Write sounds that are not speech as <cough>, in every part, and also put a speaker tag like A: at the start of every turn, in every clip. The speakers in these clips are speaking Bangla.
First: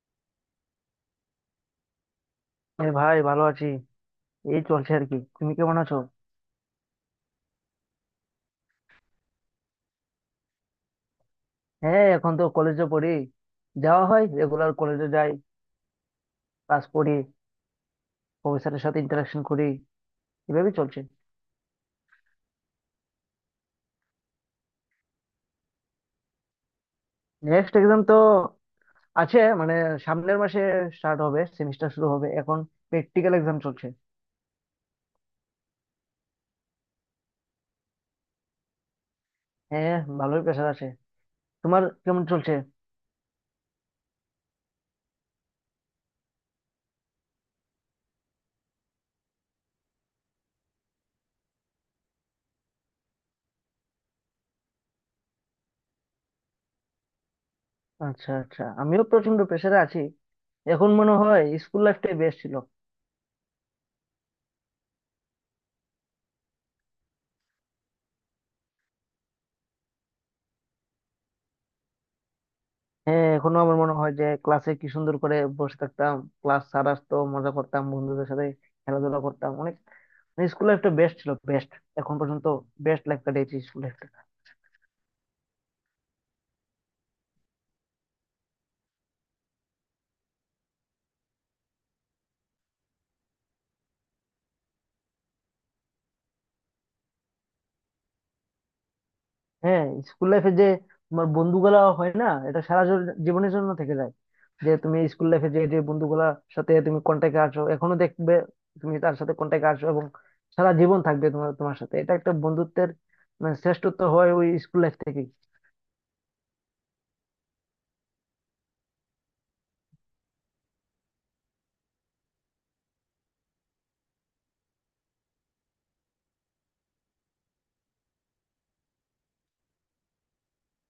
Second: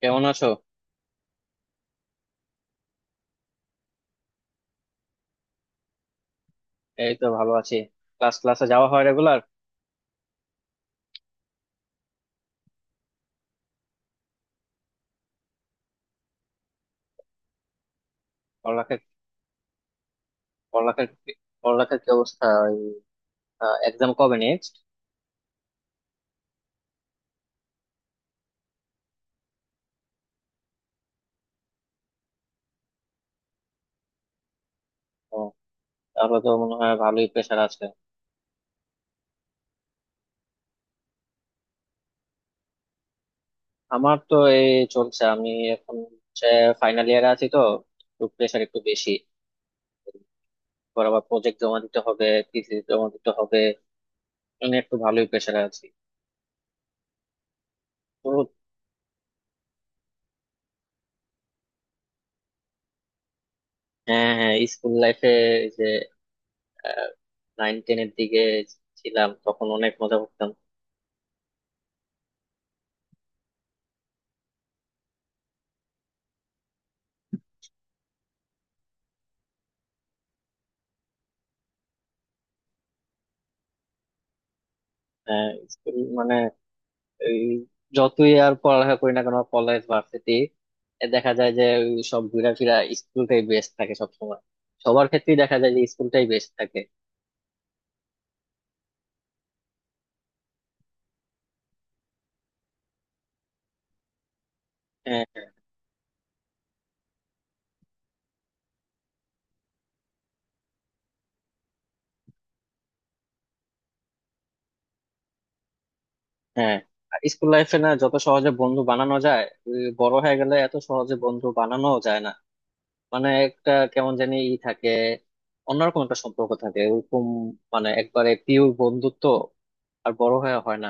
A: কেমন আছো?
B: হ্যাঁ ভাই, ভালো আছি। এই চলছে আর কি। তুমি কেমন আছো?
A: এই তো ভালো আছি। ক্লাসে যাওয়া হয় রেগুলার?
B: হ্যাঁ, এখন তো কলেজে পড়ি। যাওয়া হয় রেগুলার, কলেজে যাই, ক্লাস করি, প্রফেসরের
A: পড়ালেখার
B: সাথে ইন্টারাকশন করি, এভাবেই চলছে।
A: পড়ালেখার কি- পড়ালেখার কি অবস্থা? এক্সাম কবে নেক্সট?
B: নেক্সট এক্সাম তো আছে, মানে সামনের মাসে স্টার্ট হবে, সেমিস্টার শুরু হবে এখন। প্র্যাকটিক্যাল এক্সাম চলছে।
A: ও। তাহলে তো মনে হয় ভালোই প্রেশার আছে।
B: হ্যাঁ, ভালোই প্রেশার আছে। তোমার কেমন চলছে?
A: আমার তো এই চলছে। আমি এখন ফাইনাল ইয়ারে আছি তো একটু প্রেশার একটু বেশি। পর আবার প্রজেক্ট জমা দিতে হবে, থিসিস জমা দিতে হবে, মানে একটু ভালোই প্রেশারে আছি। তো
B: আচ্ছা আচ্ছা, আমিও প্রচন্ড প্রেশারে আছি। এখন মনে হয় স্কুল লাইফটাই বেস্ট ছিল।
A: হ্যাঁ, হ্যাঁ, স্কুল লাইফে যে নাইন টেনের দিকে ছিলাম, তখন অনেক মজা করতাম।
B: হ্যাঁ, এখনো আমার মনে হয় যে ক্লাসে কি সুন্দর করে বসে থাকতাম, ক্লাস স্যার আসতো, মজা করতাম বন্ধুদের সাথে, খেলাধুলা করতাম অনেক। স্কুল লাইফটা বেস্ট ছিল, বেস্ট। এখন পর্যন্ত বেস্ট লাইফ কাটিয়েছি স্কুল লাইফটা।
A: হ্যাঁ, স্কুল মানে এই, যতই আর পড়ালেখা করি না কেন কলেজ, ভার্সিটি, দেখা যায় যে ওই সব ঘুরা ফিরা, স্কুলটাই বেস্ট থাকে সব সময়। সবার ক্ষেত্রেই দেখা যায় যে স্কুলটাই বেস্ট থাকে।
B: হ্যাঁ, স্কুল লাইফে যে তোমার বন্ধুগুলা হয় না, এটা সারা জীবনের জন্য থেকে যায়। যে তুমি
A: হ্যাঁ,
B: স্কুল লাইফে যে যে বন্ধুগুলার সাথে তুমি কন্ট্যাক্টে আছো, এখনো দেখবে তুমি তার সাথে কন্ট্যাক্টে আছো, এবং সারা জীবন থাকবে তোমার তোমার সাথে। এটা একটা বন্ধুত্বের মানে শ্রেষ্ঠত্ব হয় ওই স্কুল লাইফ থেকে।
A: হ্যাঁ, স্কুল লাইফে না যত সহজে বন্ধু বানানো যায়, ওই বড় হয়ে গেলে এত সহজে বন্ধু বানানো যায় না। মানে একটা কেমন জানি ই থাকে, অন্যরকম একটা সম্পর্ক থাকে ওরকম, মানে একবারে পিওর বন্ধুত্ব, আর বড় হয়ে হয় না।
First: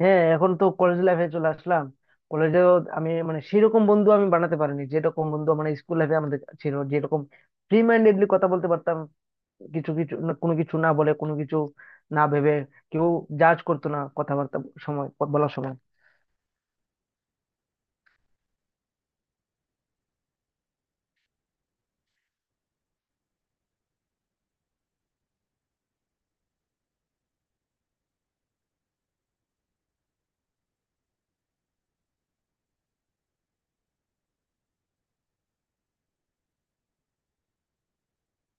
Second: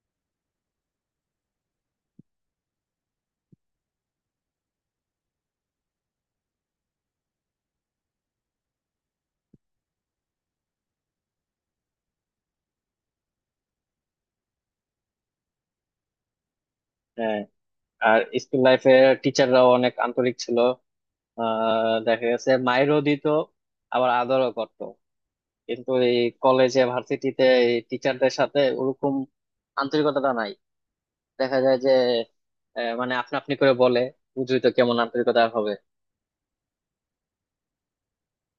B: হ্যাঁ, এখন তো কলেজ লাইফে চলে আসলাম। কলেজে আমি মানে সেরকম বন্ধু আমি বানাতে পারিনি, যেরকম বন্ধু মানে স্কুল লাইফে আমাদের ছিল। যেরকম ফ্রি মাইন্ডেডলি কথা বলতে পারতাম, কিছু কিছু না- কোনো কিছু না বলে, কোনো কিছু না ভেবে, কেউ জাজ করতো না কথাবার্তা সময়, বলার সময়।
A: হ্যাঁ। আর স্কুল লাইফে টিচাররাও অনেক আন্তরিক ছিল। দেখা গেছে মাইরও দিত, আবার আদরও করত। কিন্তু এই কলেজে, ভার্সিটিতে এই টিচারদের সাথে ওরকম আন্তরিকতাটা নাই। দেখা যায় যে মানে আপনা আপনি করে বলে, বুঝলি তো, কেমন আন্তরিকতা আর হবে।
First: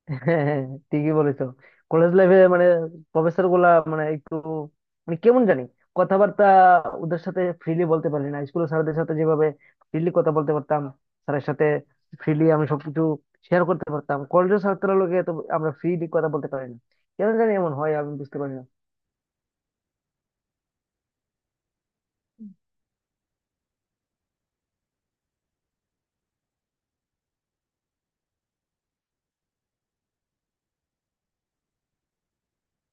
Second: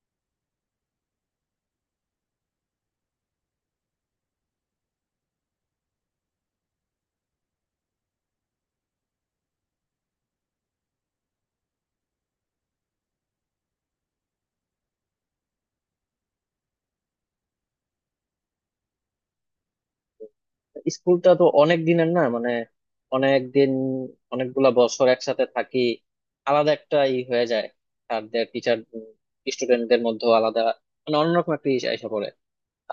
B: <laughs> হ্যাঁ, ঠিকই বলেছো। কলেজ লাইফে মানে প্রফেসর গুলা মানে একটু মানে কেমন জানি কথাবার্তা, ওদের সাথে ফ্রিলি বলতে পারি না। স্কুলের স্যারদের সাথে যেভাবে ফ্রিলি কথা বলতে পারতাম, স্যারের সাথে ফ্রিলি আমি সবকিছু শেয়ার করতে পারতাম, কলেজের ছাত্ররা লোকে তো আমরা ফ্রিলি কথা বলতে পারি না। কেন জানি এমন হয়, আমি বুঝতে পারি না।
A: স্কুলটা তো অনেক দিনের না, মানে অনেক দিন, অনেকগুলা বছর একসাথে থাকি, আলাদা একটা ই হয়ে যায়, স্যারদের, টিচার স্টুডেন্টদের মধ্যে আলাদা, মানে অন্যরকম একটা ইস এসে পড়ে।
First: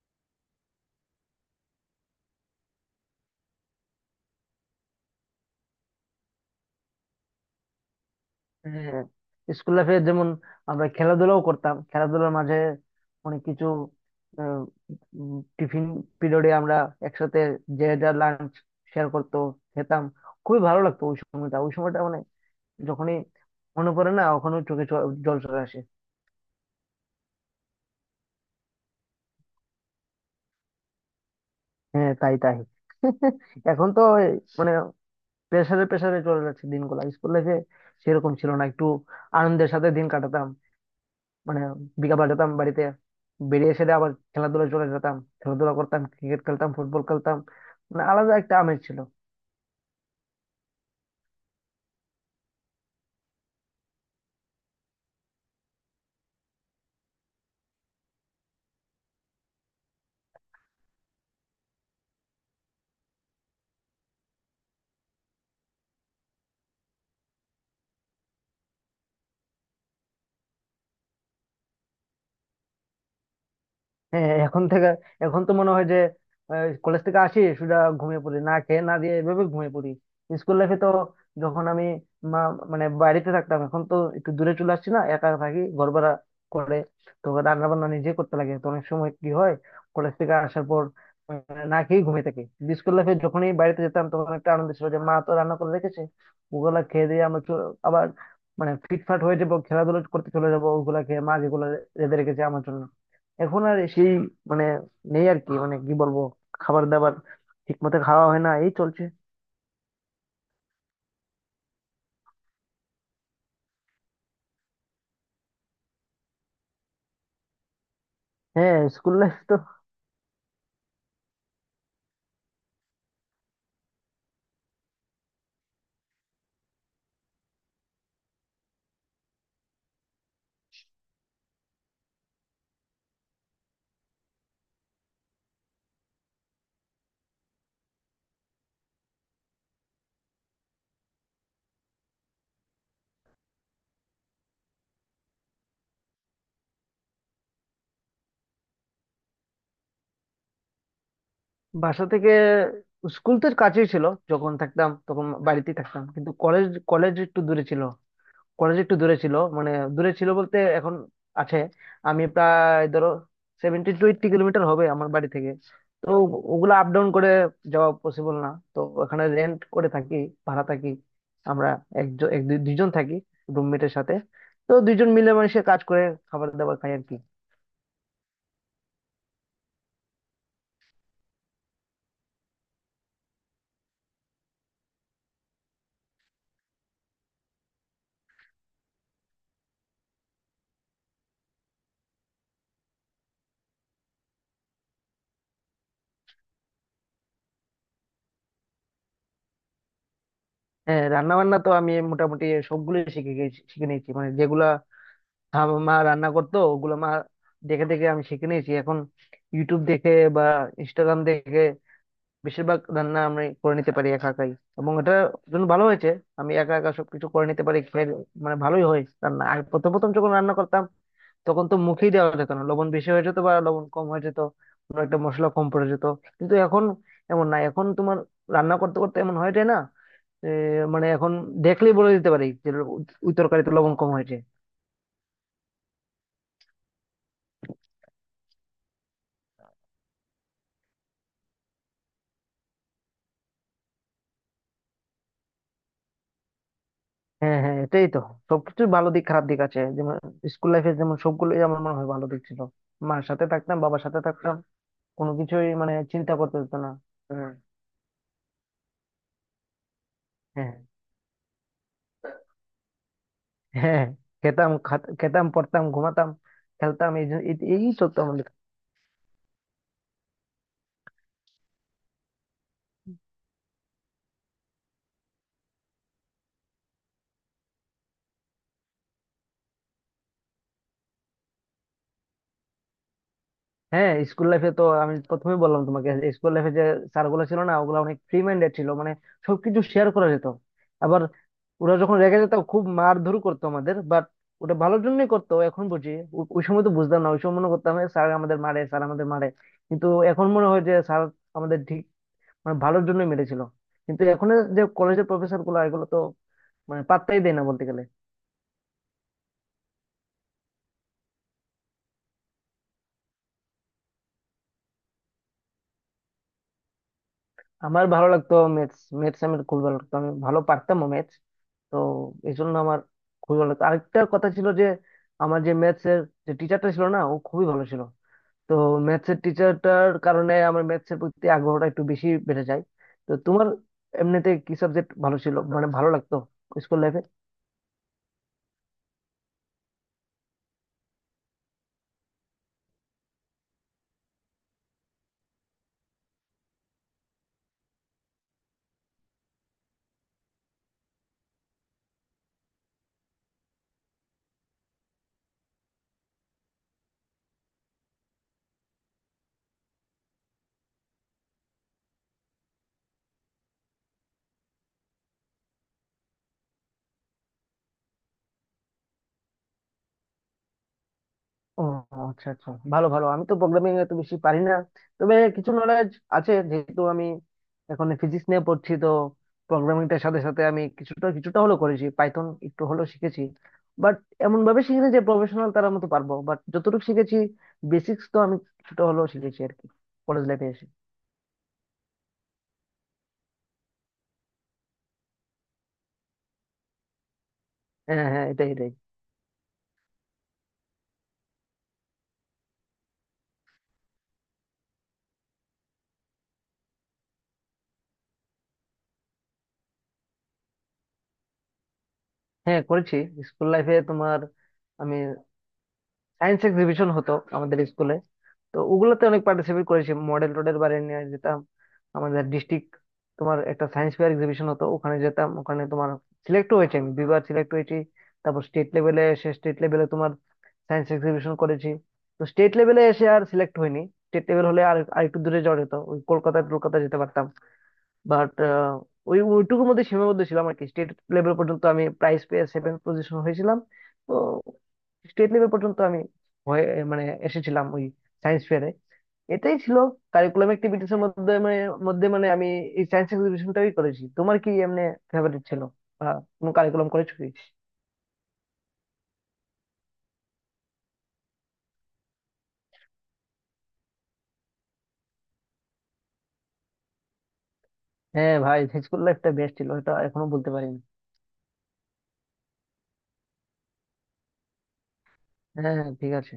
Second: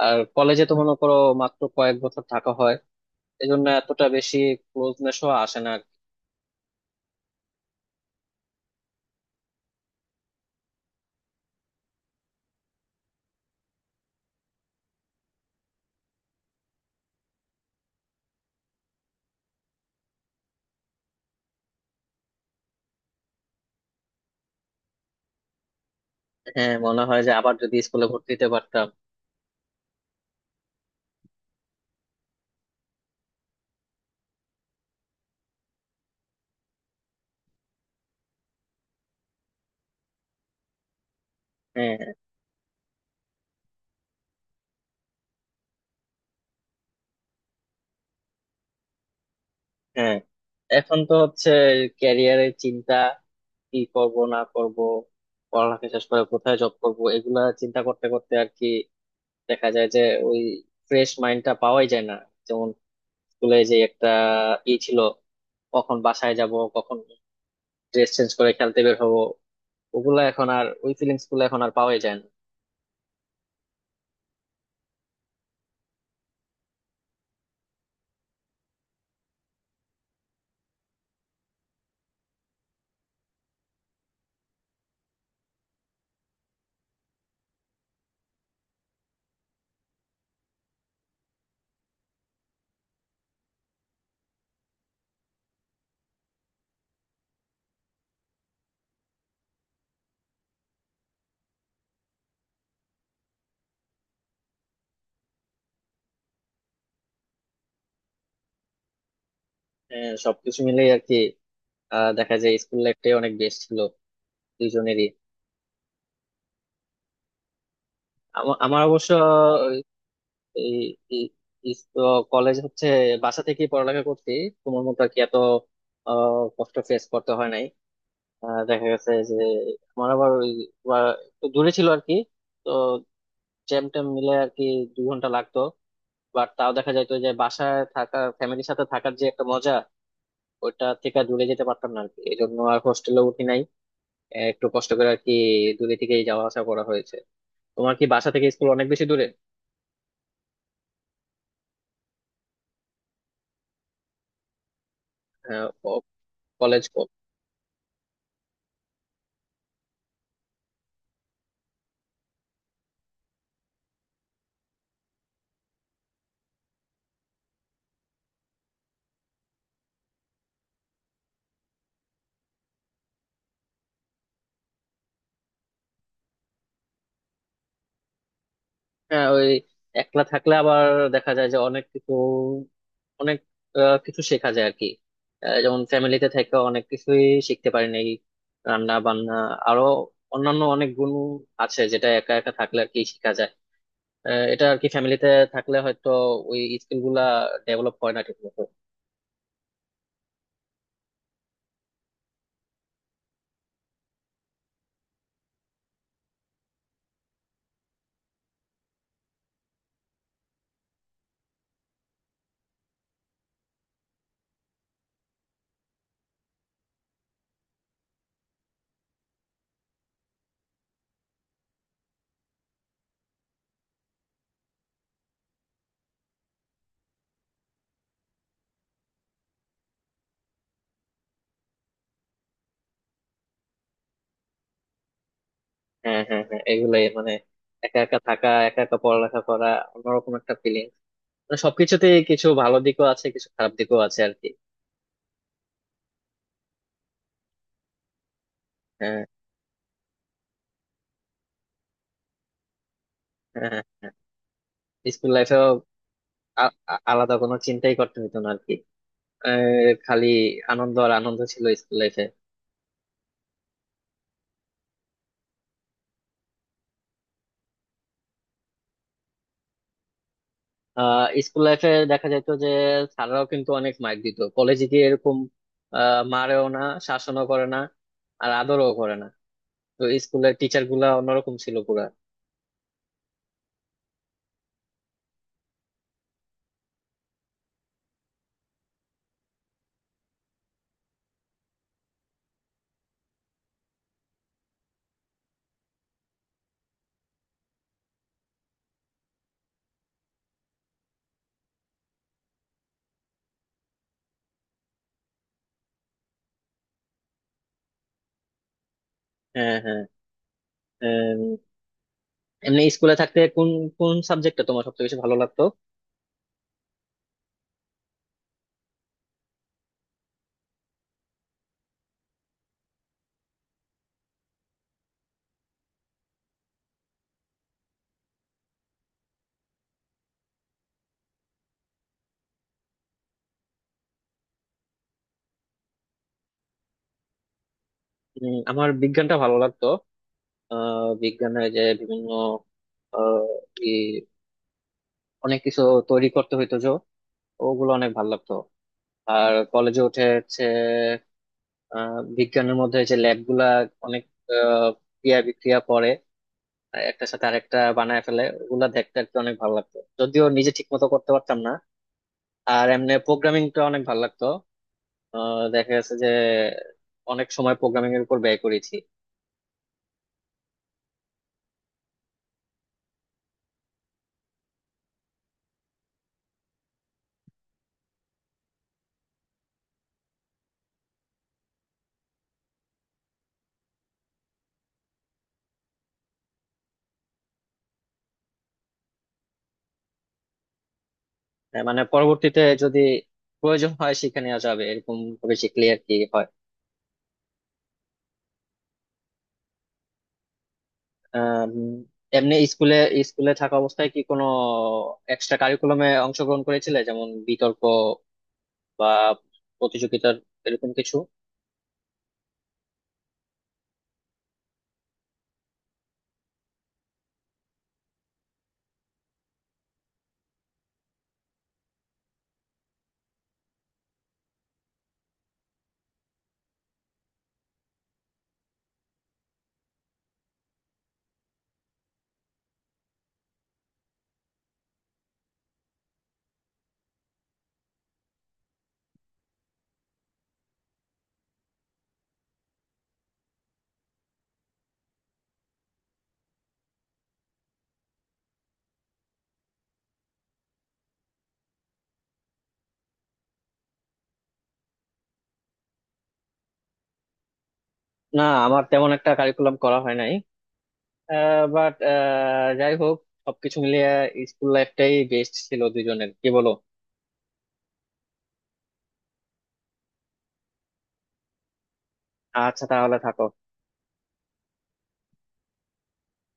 A: আর কলেজে তো মনে করো মাত্র কয়েক বছর থাকা হয়, এই জন্য এতটা বেশি ক্লোজনেস আসে না আর কি।
B: হ্যাঁ, স্কুল লাইফে যেমন আমরা খেলাধুলাও করতাম, খেলাধুলার মাঝে অনেক কিছু, আহ, টিফিন পিরিয়ডে আমরা একসাথে যে যার লাঞ্চ শেয়ার করতো, খেতাম। খুবই ভালো লাগতো ওই সময়টা, ওই সময়টা মানে যখনই মনে পড়ে না, ওখানে চোখে জল চলে আসে।
A: হ্যাঁ, মনে হয় যে আবার যদি স্কুলে ভর্তি হতে পারতাম।
B: হ্যাঁ, তাই তাই। <laughs> এখন তো এই মানে প্রেসারে প্রেসারে চলে যাচ্ছে দিনগুলো। স্কুল লাইফে সেরকম ছিল না, একটু আনন্দের সাথে দিন কাটাতাম মানে।
A: হ্যাঁ,
B: বিকালবেলা যেতাম বাড়িতে, বেরিয়ে এসে দিয়ে আবার খেলাধুলা চলে যেতাম, খেলাধুলা করতাম, ক্রিকেট খেলতাম, ফুটবল খেলতাম। মানে আলাদা একটা আমেজ ছিল।
A: হ্যাঁ, এখন তো হচ্ছে ক্যারিয়ারের চিন্তা, কি করব না করব, পড়ালেখা শেষ করে কোথায় জব করব, এগুলা চিন্তা করতে করতে আর কি। দেখা যায় যে ওই ফ্রেশ মাইন্ডটা পাওয়াই যায় না। যেমন স্কুলে যে একটা ই ছিল, কখন বাসায় যাব, কখন ড্রেস চেঞ্জ করে খেলতে বের হবো, ওগুলা এখন আর, ওই ফিলিংস গুলো এখন আর পাওয়াই যায় না।
B: হ্যাঁ, এখন থেকে এখন তো মনে হয় যে কলেজ থেকে আসি সুদা ঘুমিয়ে পড়ি, না খেয়ে না দিয়ে এভাবে ঘুমিয়ে পড়ি। স্কুল লাইফে তো যখন আমি মা মানে বাড়িতে থাকতাম, এখন তো একটু দূরে চলে আসছি না, একা থাকি, ঘর ভাড়া করে। তো রান্না বান্না নিজে করতে লাগে, তো অনেক সময় কি হয় কলেজ থেকে আসার পর, না খেয়ে ঘুমিয়ে থাকি। স্কুল লাইফে যখনই বাড়িতে যেতাম তখন একটা আনন্দ ছিল যে মা তো রান্না করে রেখেছে, ওগুলা খেয়ে দিয়ে আমরা আবার মানে ফিটফাট হয়ে যাবো, খেলাধুলা করতে চলে যাবো, ওগুলা খেয়ে মা যেগুলো রেঁধে রেখেছে আমার জন্য। এখন আর সেই মানে নেই আর কি, মানে কি বলবো, খাবার দাবার ঠিক মতো খাওয়া হয় না, এই চলছে।
A: হ্যাঁ, সবকিছু মিলেই আর কি। দেখা যায় স্কুল লাইফটাই অনেক বেস্ট ছিল দুইজনেরই।
B: হ্যাঁ,
A: আমার অবশ্য
B: স্কুল লাইফ তো।
A: কলেজ হচ্ছে বাসা থেকেই পড়ালেখা করছি, তোমার মতো আর কি এত কষ্ট ফেস করতে হয় নাই। দেখা গেছে যে আমার আবার ওই, বা একটু দূরে ছিল আর কি, তো জ্যাম ট্যাম মিলে আর কি 2 ঘন্টা লাগতো। বাট তাও দেখা যায় তো যে বাসায় থাকা, ফ্যামিলির সাথে থাকার যে একটা মজা, ওইটা থেকে দূরে যেতে পারতাম না আর কি, এই জন্য আর হোস্টেলে উঠি নাই। একটু কষ্ট করে আর কি দূরে থেকেই যাওয়া আসা করা হয়েছে। তোমার কি বাসা থেকে স্কুল অনেক বেশি দূরে?
B: বাসা থেকে স্কুল তো কাছেই ছিল, যখন থাকতাম তখন
A: হ্যাঁ,
B: বাড়িতেই থাকতাম, কিন্তু কলেজ,
A: কলেজ।
B: কলেজ একটু দূরে ছিল। কলেজ একটু দূরে ছিল মানে দূরে ছিল বলতে এখন আছে। আমি প্রায় ধরো 70-80 কিলোমিটার হবে আমার বাড়ি থেকে। তো ওগুলো আপ ডাউন করে যাওয়া পসিবল না। তো ওখানে রেন্ট করে থাকি, ভাড়া থাকি আমরা। একজন দুইজন থাকি রুমমেটের সাথে। তো দুইজন মিলে মানুষের কাজ করে খাবার দাবার খাই আর কি।
A: হ্যাঁ, ওই একলা থাকলে আবার দেখা যায় যে অনেক কিছু, অনেক কিছু শেখা যায় আর কি। যেমন ফ্যামিলিতে থেকে অনেক কিছুই শিখতে পারি নাই, রান্না বান্না, আরো অন্যান্য অনেক গুণ আছে যেটা একা একা থাকলে আর কি শেখা যায়। এটা আর কি, ফ্যামিলিতে থাকলে হয়তো ওই স্কিল গুলা ডেভেলপ হয় না ঠিক মতো।
B: হ্যাঁ, রান্না বান্না তো আমি মোটামুটি সবগুলোই শিখে গেছি, শিখে নিয়েছি মানে যেগুলা মা রান্না করতো, ওগুলো মা দেখে দেখে আমি শিখে নিয়েছি। এখন ইউটিউব দেখে বা ইনস্টাগ্রাম দেখে বেশিরভাগ রান্না আমি করে নিতে পারি একা একাই। এবং এটা জন্য ভালো হয়েছে, আমি একা একা সবকিছু করে নিতে পারি, খেয়ে মানে ভালোই হয় রান্না। আর প্রথম প্রথম যখন রান্না করতাম তখন তো মুখেই দেওয়া যেত না, লবণ বেশি হয়ে যেত বা লবণ কম হয়ে যেত, কোনো একটা মশলা কম পড়ে যেত। কিন্তু এখন এমন না, এখন তোমার রান্না করতে করতে এমন হয়ে যায় না। এ, মানে এখন দেখলেই বলে দিতে পারি যে ওই তরকারিতে লবণ কম হয়েছে।
A: হ্যাঁ, হ্যাঁ, হ্যাঁ, এগুলাই মানে একা একা থাকা, একা একা পড়ালেখা করা, অন্যরকম একটা ফিলিং। মানে সবকিছুতে কিছু ভালো দিকও আছে, কিছু খারাপ দিকও আছে আর কি।
B: হ্যাঁ হ্যাঁ, এটাই তো। সবকিছু ভালো
A: হ্যাঁ,
B: দিক খারাপ দিক আছে। যেমন স্কুল লাইফে যেমন সবগুলোই আমার মনে হয় ভালো দিক ছিল, মার সাথে থাকতাম,
A: হ্যাঁ,
B: বাবার
A: হ্যাঁ,
B: সাথে থাকতাম,
A: স্কুল
B: কোনো কিছুই
A: লাইফেও
B: মানে চিন্তা করতে হতো না।
A: আলাদা
B: হ্যাঁ
A: কোনো চিন্তাই করতে হতো না আর কি। খালি
B: হ্যাঁ
A: আনন্দ আর আনন্দ ছিল স্কুল লাইফে।
B: হ্যাঁ। খেতাম, খেতাম, পড়তাম, ঘুমাতাম, খেলতাম, এই এই চলতো আমাদের।
A: স্কুল লাইফে দেখা যেত যে স্যাররাও কিন্তু অনেক মাইর দিত, কলেজে গিয়ে এরকম মারেও না, শাসনও করে না, আর আদরও করে না। তো স্কুলের টিচার গুলা অন্যরকম ছিল পুরা।
B: হ্যাঁ, স্কুল লাইফে তো আমি প্রথমে বললাম তোমাকে। স্কুল লাইফে যে স্যারগুলো ছিল না, ওগুলো অনেক ফ্রি মাইন্ডেড ছিল, মানে সবকিছু শেয়ার করা যেত। আবার ওরা যখন রেগে যেত, খুব মারধর করতো আমাদের, বাট ওটা ভালোর জন্যই করতো, এখন বুঝি। ওই সময় তো বুঝতাম না, ওই সময় মনে করতাম স্যার আমাদের মারে, স্যার আমাদের মারে। কিন্তু এখন মনে হয় যে স্যার আমাদের ঠিক মানে ভালোর জন্যই মেরেছিল। কিন্তু এখন যে কলেজের প্রফেসর গুলো এগুলো তো মানে পাত্তাই দেয় না বলতে গেলে।
A: হ্যাঁ, হ্যাঁ, উম, এমনি স্কুলে থাকতে কোন কোন সাবজেক্টটা তোমার সবচেয়ে বেশি ভালো লাগতো?
B: আমার ভালো লাগতো ম্যাথস, ম্যাথস আমার খুব ভালো লাগতো, আমি ভালো পারতাম ম্যাথস। তো এই জন্য আমার খুবই ভালো লাগতো। আরেকটা কথা ছিল যে আমার যে ম্যাথস এর যে টিচারটা ছিল না, ও খুবই ভালো ছিল। তো ম্যাথস এর টিচারটার কারণে আমার ম্যাথস এর প্রতি আগ্রহটা একটু বেশি বেড়ে যায়। তো তোমার এমনিতে কি সাবজেক্ট ভালো ছিল, মানে ভালো লাগতো স্কুল লাইফে?
A: আমার বিজ্ঞানটা ভালো লাগতো। বিজ্ঞানের যে বিভিন্ন আহ ই অনেক কিছু তৈরি করতে হইতো যে, ওগুলো অনেক ভালো লাগতো। আর কলেজে উঠে হচ্ছে বিজ্ঞানের মধ্যে যে ল্যাব গুলা অনেক, আহ, ক্রিয়া বিক্রিয়া পরে একটার সাথে আরেকটা বানায় ফেলে, ওগুলা দেখতে আর কি অনেক ভালো লাগতো, যদিও নিজে ঠিক মতো করতে পারতাম না। আর এমনি প্রোগ্রামিংটা অনেক ভালো লাগতো। দেখা গেছে যে অনেক সময় প্রোগ্রামিং এর উপর ব্যয় করেছি।
B: ও আচ্ছা আচ্ছা, ভালো ভালো। আমি তো প্রোগ্রামিং এত বেশি পারি না, তবে কিছু নলেজ আছে, যেহেতু আমি এখন ফিজিক্স নিয়ে পড়ছি। তো প্রোগ্রামিংটার সাথে সাথে আমি কিছুটা কিছুটা হলেও করেছি, পাইথন একটু হলেও শিখেছি। বাট এমন ভাবে শিখিনি যে প্রফেশনাল তার মতো পারবো, বাট যতটুকু শিখেছি বেসিক্স তো আমি কিছুটা হলেও শিখেছি আর কি, কলেজ লাইফে এসে।
A: মানে পরবর্তীতে যদি প্রয়োজন হয় শিখে নেওয়া যাবে, এরকম ভাবে শিখলে আর কি হয়।
B: হ্যাঁ হ্যাঁ, এটাই এটাই।
A: আম, এমনি স্কুলে স্কুলে থাকা অবস্থায় কি কোনো এক্সট্রা কারিকুলামে অংশগ্রহণ করেছিলে, যেমন বিতর্ক, বা প্রতিযোগিতার এরকম কিছু?
B: হ্যাঁ, করেছি। স্কুল লাইফে তোমার, আমি সায়েন্স এক্সিবিশন হতো আমাদের স্কুলে। তো ওগুলোতে অনেক পার্টিসিপেট করেছি, মডেল টোডেল বারে নিয়ে যেতাম আমাদের ডিস্ট্রিক্ট, তোমার একটা সায়েন্স ফেয়ার এক্সিবিশন হতো, ওখানে যেতাম, ওখানে তোমার সিলেক্ট হয়েছে, আমি দুইবার সিলেক্ট হয়েছি। তারপর স্টেট লেভেলে এসে স্টেট লেভেলে তোমার সায়েন্স এক্সিবিশন করেছি। তো স্টেট লেভেলে এসে আর সিলেক্ট হয়নি। স্টেট লেভেল হলে আর আরেকটু দূরে যাওয়া যেত, ওই কলকাতায়, কলকাতা যেতে পারতাম। বাট ওই ওইটুকুর মধ্যে সীমাবদ্ধ ছিলাম আর কি। স্টেট লেভেল পর্যন্ত আমি প্রাইজ পেয়ে 7th পজিশন হয়েছিলাম। তো স্টেট লেভেল পর্যন্ত আমি হয়ে মানে এসেছিলাম ওই সায়েন্স ফেয়ারে। এটাই ছিল কারিকুলাম অ্যাক্টিভিটিস এর মধ্যে মানে, মধ্যে মানে আমি এই সায়েন্স এক্সিবিশনটাই করেছি। তোমার কি এমনি ফেভারিট ছিল বা কোনো কারিকুলাম করেছো কি?
A: না, আমার তেমন একটা কারিকুলাম করা হয় নাই। বাট যাই হোক, সবকিছু মিলিয়ে স্কুল লাইফটাই বেস্ট ছিল দুজনের, কি বলো?
B: হ্যাঁ ভাই, স্কুল লাইফটা বেস্ট ছিল, এটা এখনো বলতে পারিনি।
A: আচ্ছা, তাহলে থাকো।
B: হ্যাঁ হ্যাঁ, ঠিক আছে।